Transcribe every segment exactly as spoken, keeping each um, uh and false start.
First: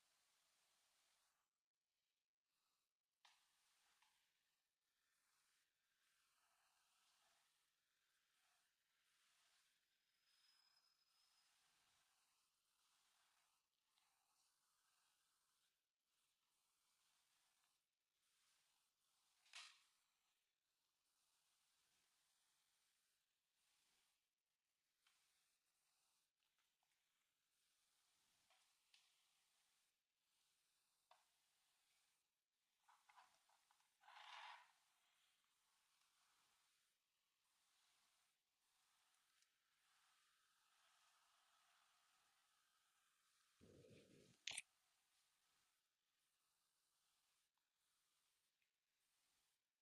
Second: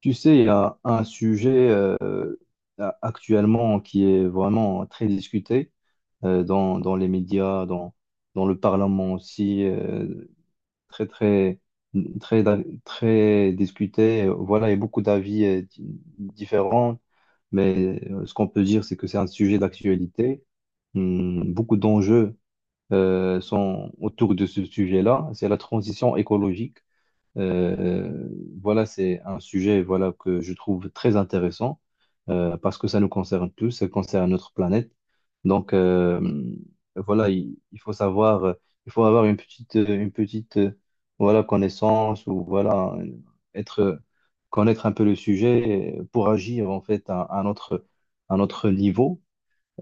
Tu sais, il y a un sujet euh, a- actuellement qui est vraiment très discuté euh, dans, dans les médias, dans, dans le Parlement aussi, euh, très, très, très, très discuté. Voilà, il y a beaucoup d'avis euh, di- différents, mais euh, ce qu'on peut dire, c'est que c'est un sujet d'actualité. Hum, beaucoup d'enjeux euh, sont autour de ce sujet-là. C'est la transition écologique. Euh, voilà, c'est un sujet voilà, que je trouve très intéressant euh, parce que ça nous concerne tous, ça concerne notre planète. Donc, euh, voilà, il, il faut savoir, euh, il faut avoir une petite, euh, une petite euh, voilà, connaissance ou voilà, euh, être, euh, connaître un peu le sujet euh, pour agir en fait à, à notre, à notre niveau.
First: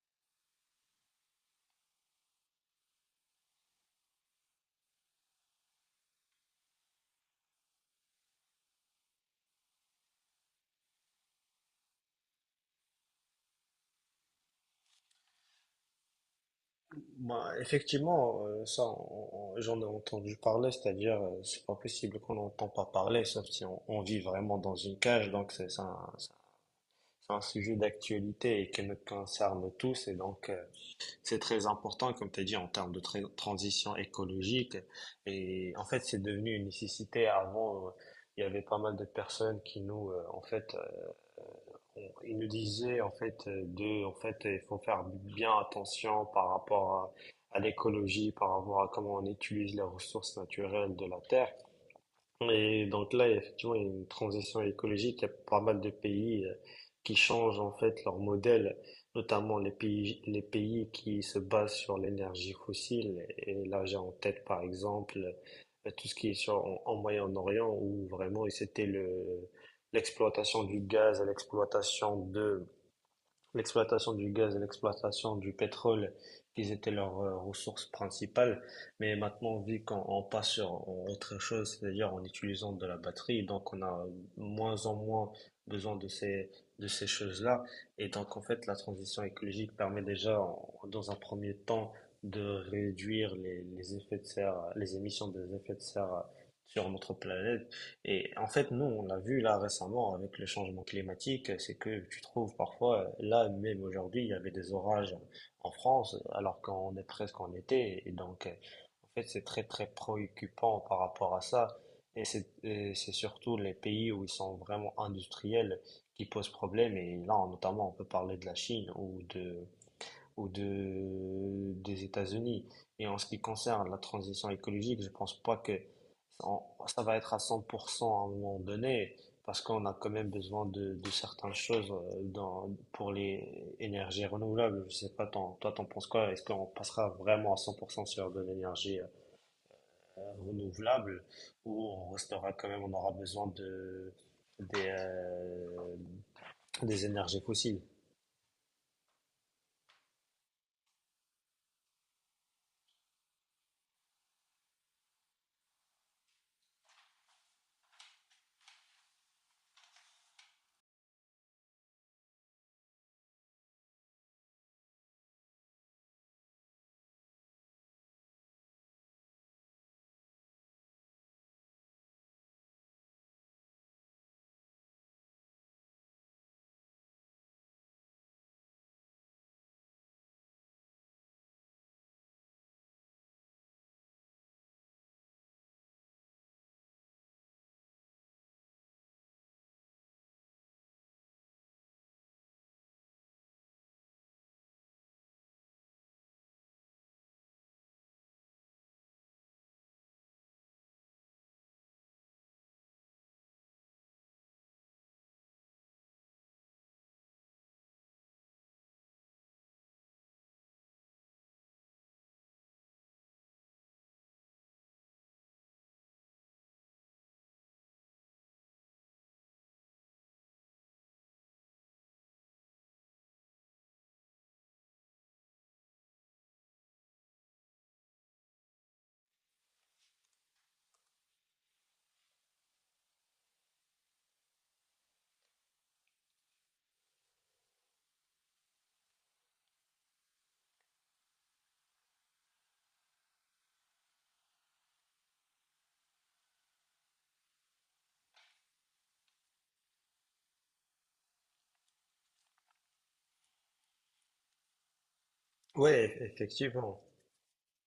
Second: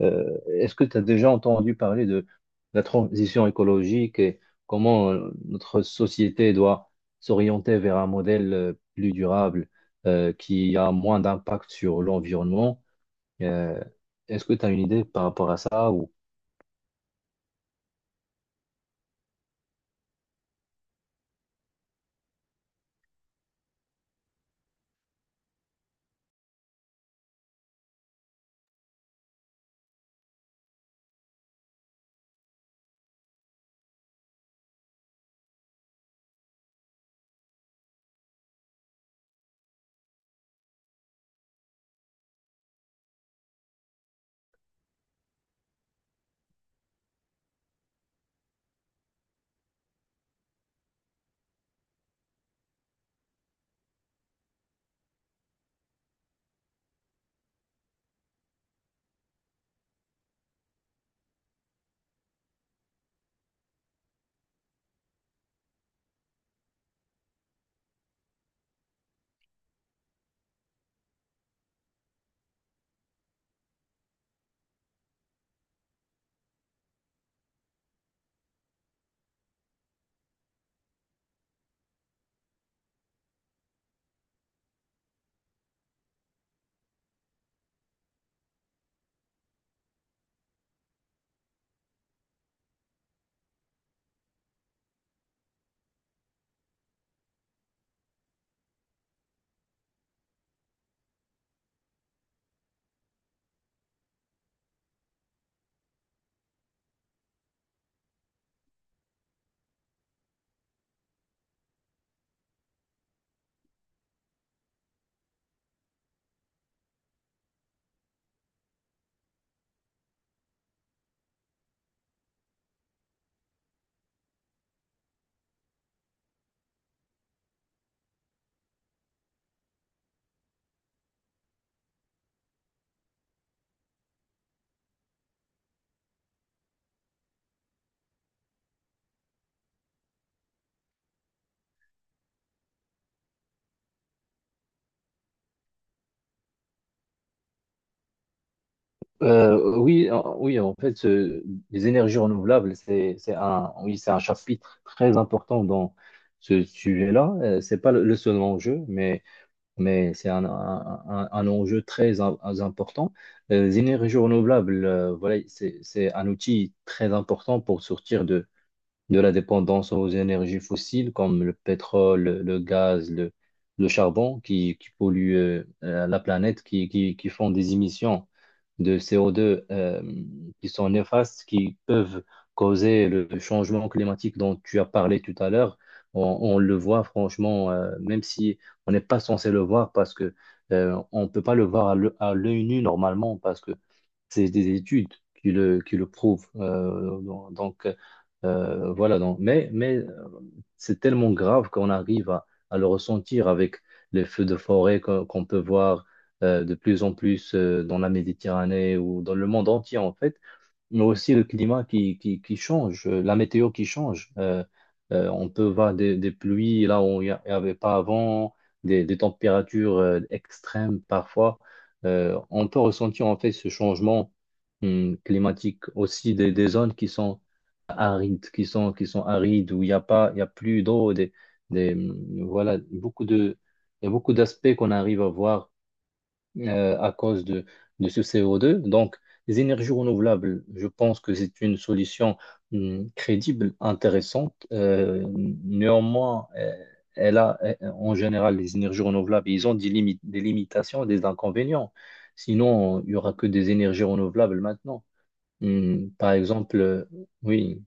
Euh, est-ce que tu as déjà entendu parler de la transition écologique et comment euh, notre société doit s'orienter vers un modèle euh, plus durable euh, qui a moins d'impact sur l'environnement? Euh, est-ce que tu as une idée par rapport à ça ou... Bah, effectivement, euh, ça, on- on- j'en ai entendu parler, c'est-à-dire, euh, c'est pas possible qu'on n'entend pas parler, sauf si on, on vit vraiment dans une cage, donc c'est c'est un, c'est un sujet d'actualité et qui nous concerne tous, et donc euh, c'est très important, comme tu as dit, en termes de tra- transition écologique, et en fait, c'est devenu une nécessité. Avant, euh, il y avait pas mal de personnes qui nous, euh, en fait, euh, on- il nous disait en fait euh, de, en fait, il faut faire bien attention par rapport à, à l'écologie, par rapport à comment on utilise les ressources naturelles de la terre. Et donc là, effectivement, il y a une transition écologique. Il y a pas mal de pays euh, qui changent en fait leur modèle, notamment les pays, les pays qui se basent sur l'énergie fossile. Et là, j'ai en tête, par exemple, euh, tout ce qui est sur, en, en Moyen-Orient, où vraiment c'était le, l'exploitation du gaz, l'exploitation de l'exploitation du gaz et l'exploitation du pétrole qui étaient leurs euh, ressources principales. Mais maintenant, vu qu'on on passe sur en autre chose, c'est-à-dire en utilisant de la batterie, donc on a moins en moins besoin de ces, de ces choses-là. Et donc, en fait, la transition écologique permet déjà, en- dans un premier temps, de réduire les, les effets de serre, les émissions des effets de serre sur notre planète. Et en fait, nous, on l'a vu là récemment avec le changement climatique, c'est que tu trouves parfois, euh, là même aujourd'hui, il y avait des orages en France, alors qu'on est presque en été. Et donc, euh, en fait, c'est très très préoccupant par rapport à ça. Et c'est et c'est surtout les pays où ils sont vraiment industriels qui posent problème. Et là, notamment, on peut parler de la Chine ou de, ou de, des États-Unis. Et en ce qui concerne la transition écologique, je pense pas que on- ça va être à cent pour cent à un moment donné, parce qu'on a quand même besoin de, de certaines choses euh, dans, pour les énergies renouvelables. Je sais pas, t'en- toi, t'en penses quoi? Est-ce qu'on passera vraiment à cent pour cent sur de l'énergie euh, renouvelable, ou on restera quand même, on aura besoin de, des, euh, des énergies fossiles? Euh, oui, en- oui, en fait, ce- les énergies renouvelables, c'est, c'est un, oui, c'est un chapitre très important dans ce sujet-là. Euh, c'est pas le le seul enjeu, mais mais c'est un, un- un- un enjeu très im- important. Euh, Les énergies renouvelables, euh, voilà, c'est c'est un outil très important pour sortir de, de la dépendance aux énergies fossiles comme le pétrole, le gaz, le, le charbon qui, qui polluent euh, euh, la planète, qui, qui, qui font des émissions de C O deux euh, qui sont néfastes, qui peuvent causer le changement climatique dont tu as parlé tout à l'heure. On, on le voit franchement, euh, même si on n'est pas censé le voir parce que euh, on ne peut pas le voir à l'œ- à l'œil nu normalement parce que c'est des études qui le, qui le prouvent. Euh, donc, euh, voilà. Donc, mais, mais c'est tellement grave qu'on arrive à, à le ressentir avec les feux de forêt qu'on qu'on peut voir euh, de plus en plus euh, dans la Méditerranée ou dans le monde entier en fait, mais aussi le climat qui, qui, qui change, euh, la météo qui change. Euh, euh, on peut voir des, des pluies là où il n'y avait pas avant, des, des températures euh, extrêmes parfois. Euh, on peut ressentir en fait ce changement hum, climatique aussi des, des zones qui sont arides, qui sont, qui sont arides, où il n'y a pas, il y a plus d'eau, des, des, voilà, beaucoup de, il y a beaucoup d'aspects qu'on arrive à voir euh, à cause de, de ce C O deux. Donc, les énergies renouvelables, je pense que c'est une solution hum, crédible, intéressante. Euh, néanmoins, euh, elle a, euh, en général, les énergies renouvelables, ils ont des limites, des limitations, des inconvénients. Sinon, il n'y aura que des énergies renouvelables maintenant. Hum, Ouais, par exemple, effectivement. euh, oui,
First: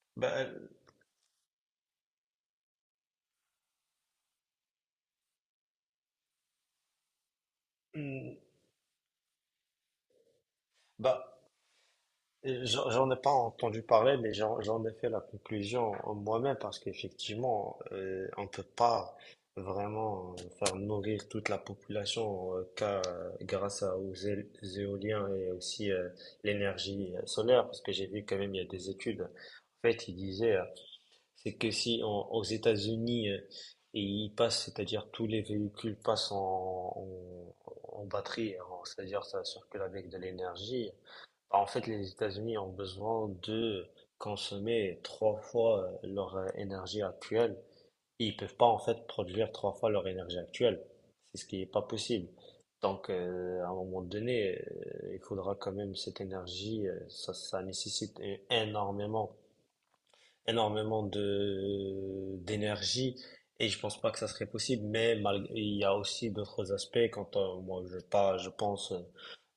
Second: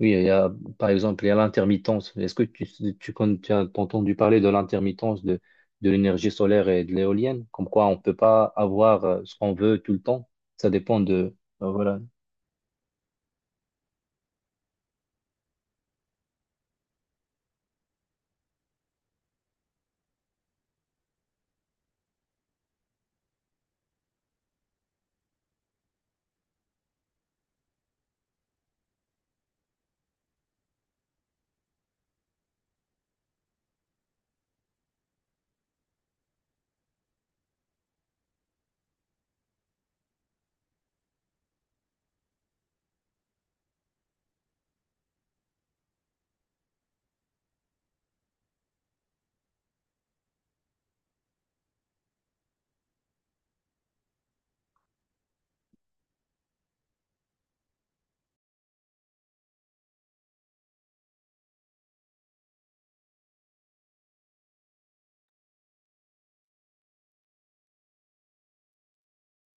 oui, il Bah, y a, euh, par exemple, il y a l'intermittence. Est-ce que tu, tu, con- tu as entendu parler de l'intermittence de, de l'énergie solaire et de l'éolienne? Comme quoi, on ne peut hmm, pas avoir euh, ce qu'on veut tout le temps. Ça dépend bah, de, euh, voilà. J'en j'en ai pas entendu parler, mais j'en j'en ai fait la conclusion moi-même parce qu'effectivement, euh, on peut pas vraiment euh, faire nourrir toute la population euh, qu'à- grâce à- aux é- éoliens et aussi euh, l'énergie euh, solaire, parce que j'ai vu quand même il y a des études. En fait, ils disaient, euh, c'est que si en- aux États-Unis, euh, et ils passent, c'est-à-dire tous les véhicules passent en, en, en batterie, en- c'est-à-dire ça circule avec de l'énergie. En fait, les États-Unis ont besoin de consommer trois fois euh, leur euh, énergie actuelle. Ils peuvent pas en fait produire trois fois leur énergie actuelle. C'est ce qui n'est pas possible. Donc, euh, à un moment donné, euh, il faudra quand même cette énergie. euh, ça, ça nécessite é- énormément, énormément de d'énergie. Et je pense pas que ça serait possible. Mais malgré- il y a aussi d'autres aspects. Quand euh, moi, je pas, je pense euh,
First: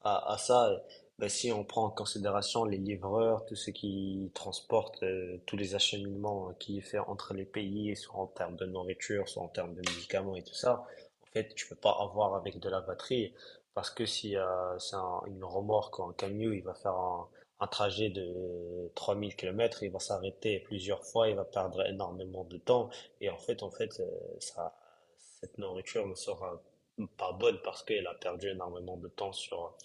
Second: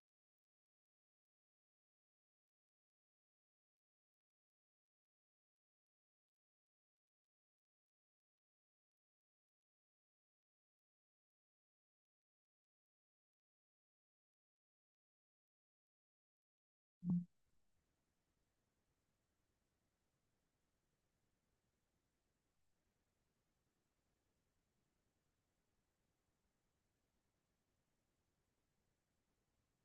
à, à ça, euh, ben, si on prend en considération les livreurs, tout ce qui transporte, euh, tous les acheminements euh, qui est fait entre les pays, soit en termes de nourriture, soit en termes de médicaments et tout ça, en fait, tu peux pas avoir avec de la batterie, parce que si euh, c'est un- une remorque ou un camion, il va faire un, un trajet de trois mille kilomètres, il va s'arrêter plusieurs fois, il va perdre énormément de temps, et en fait, en fait, euh, ça, cette nourriture ne sera pas bonne parce qu'elle a perdu énormément de temps sur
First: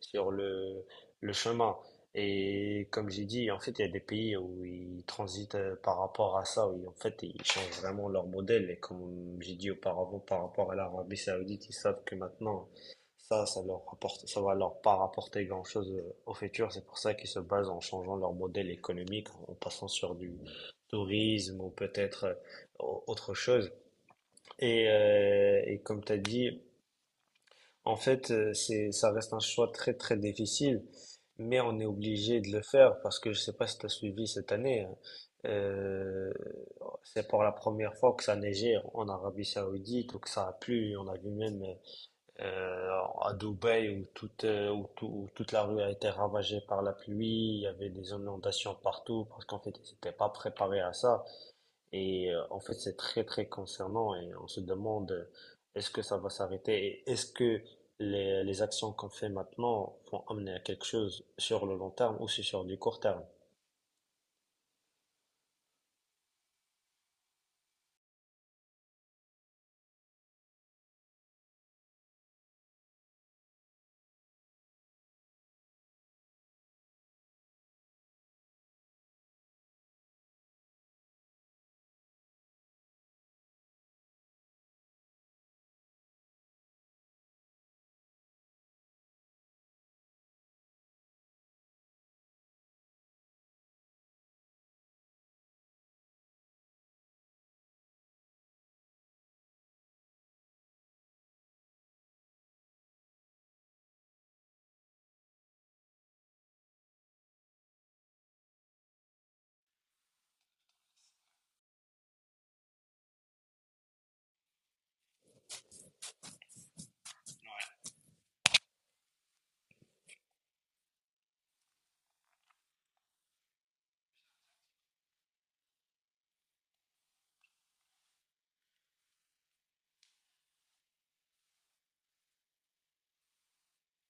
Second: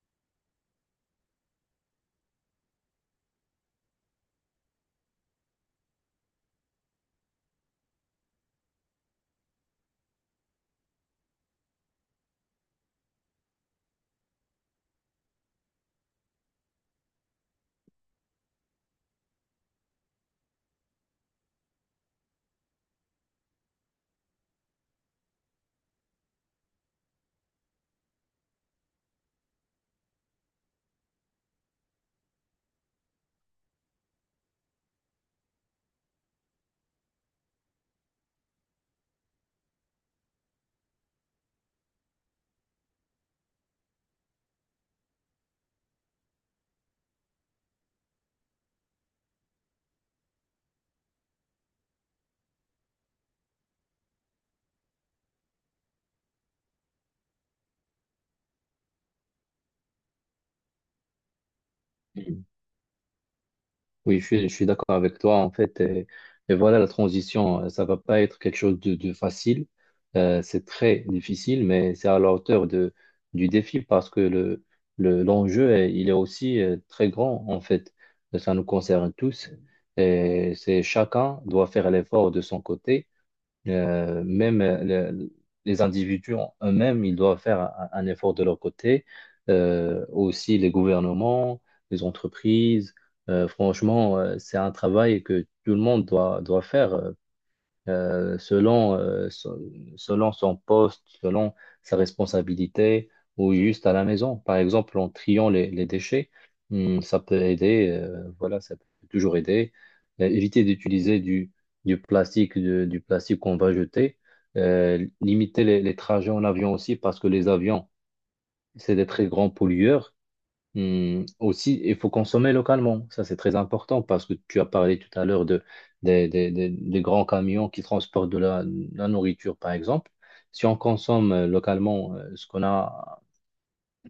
sur le, le chemin. Et comme j'ai dit, en fait, il y a des pays où ils transitent euh, par rapport à ça, où ils- en fait, ils changent vraiment leur modèle. Et comme j'ai dit auparavant, par rapport à l'Arabie Saoudite, ils savent que maintenant, ça, ça leur rapporte, ça va leur pas rapporter grand-chose euh, au futur. C'est pour ça qu'ils se basent en changeant leur modèle économique, en passant sur du tourisme ou peut-être euh, au- autre chose. Et, euh, et comme tu as dit, en fait, euh, c'est, ça reste un choix très très difficile, mais on est obligé de le faire parce que je sais pas si tu as suivi cette année. Hein. Euh, c'est pour la première fois que ça neigeait en Arabie Saoudite ou que ça a plu. On a vu même euh, à Dubaï où toute, euh, où tout- où toute la rue a été ravagée par la pluie. Il y avait des inondations partout parce qu'en fait, ils n'étaient pas préparés à ça. Et euh, en fait, c'est très, très concernant et on se demande euh, est-ce que ça va s'arrêter et est-ce que les, les actions qu'on fait maintenant vont amener à quelque chose sur le long terme ou si sur du court terme. Oui, je suis, je suis d'accord avec toi, en fait. Et, et voilà, la transition, euh, ça va pas être quelque chose de, de facile. Euh, c'est très difficile, mais c'est à la hauteur de, du défi parce que le, le, l'enjeu, est- il est aussi euh, très grand, en fait. Ça nous concerne tous. Et c'est chacun doit faire l'effort de son côté. Euh, même euh, le- les individus en eux-mêmes, ils doivent faire un, un effort de leur côté. Euh, aussi les gouvernements, les entreprises. Euh, franchement, euh, c'est un travail que tout le monde doit, doit faire. euh, euh, selon, euh, so- selon son poste, selon sa responsabilité ou juste à la maison. Par exemple, en triant les, les déchets, hum, ça peut aider, euh, voilà, ça peut toujours aider. Euh, éviter d'utiliser du, du plastique, de- du plastique qu'on va jeter. Euh, limiter les, les trajets en avion aussi parce que les avions, c'est des très grands pollueurs. Hum, aussi, il faut consommer localement. Ça, c'est très important parce que tu as parlé tout à l'heure de, des des- des- des grands camions qui transportent de la, la nourriture, par exemple. Si on consomme euh, localement euh, ce qu'on a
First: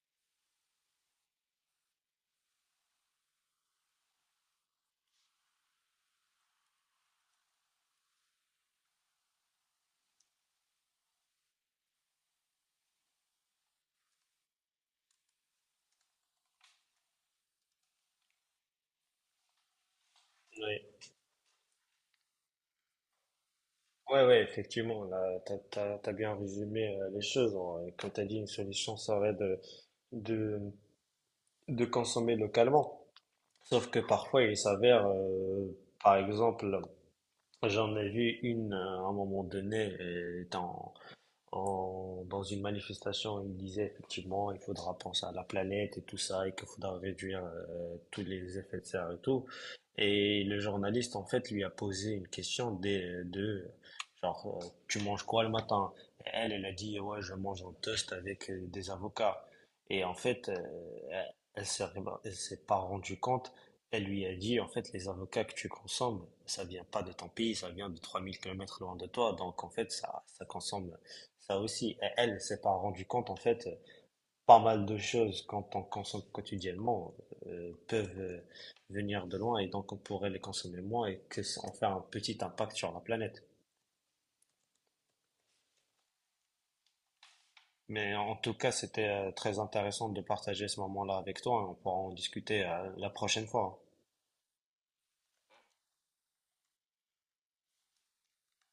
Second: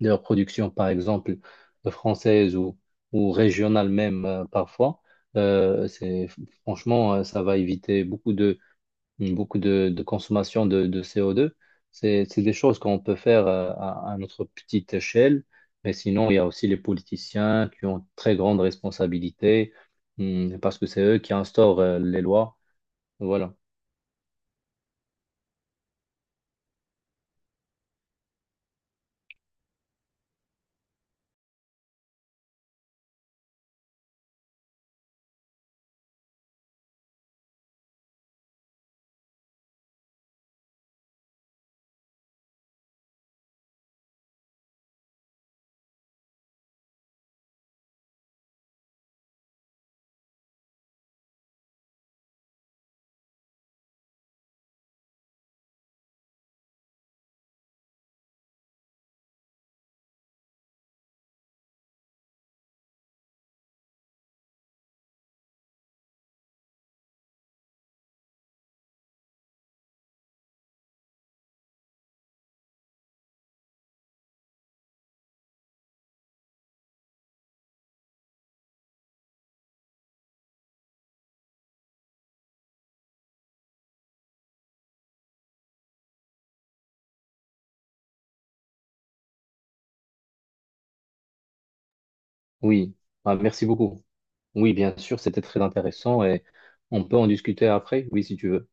de la production, par exemple, euh, française ou, ou régionale même euh, parfois, euh, c'est, franchement, euh, ça va éviter beaucoup beaucoup de, de consommation de, de C O deux. C'est, c'est des choses qu'on peut faire euh, à, à notre petite échelle, mais sinon, il y a aussi les politiciens qui ont très grande responsabilité hum, parce que Oui, c'est eux qui instaurent euh, les lois. Voilà. ouais, ouais, effectivement, là, t'as, t'as, t'as bien résumé euh, les choses. Hein. Et comme t'as dit, une solution serait de, de, de consommer localement. Sauf que parfois, il s'avère, euh, par exemple, j'en ai vu une euh, à un moment donné, euh, étant en- dans une manifestation, il disait effectivement, il faudra penser à la planète et tout ça, et qu'il faudra réduire euh, tous les effets de serre et tout. Et le journaliste, en fait, lui a posé une question des- de, genre, euh, tu manges quoi le matin? Et Elle, elle a dit, ouais, je mange un toast avec euh, des avocats. Et en fait, euh, elle, elle s'est elle s'est pas rendue compte. Elle lui a dit, en fait, les avocats que tu consommes, ça vient pas de ton pays, ça vient de trois mille kilomètres loin de toi. Donc, en fait, ça, ça consomme ça aussi, et elle ne s'est pas rendu compte en fait euh, pas mal de choses quand on consomme quotidiennement euh, peuvent euh, venir de loin et donc on pourrait les consommer moins et que ça- en faire un petit impact sur la planète. Mais en tout cas, c'était euh, très intéressant de partager ce moment-là avec toi, et on pourra en discuter euh, Oui. la Ah, prochaine merci fois. beaucoup. Oui, bien sûr, c'était très intéressant et on peut en discuter après. Oui, si tu veux.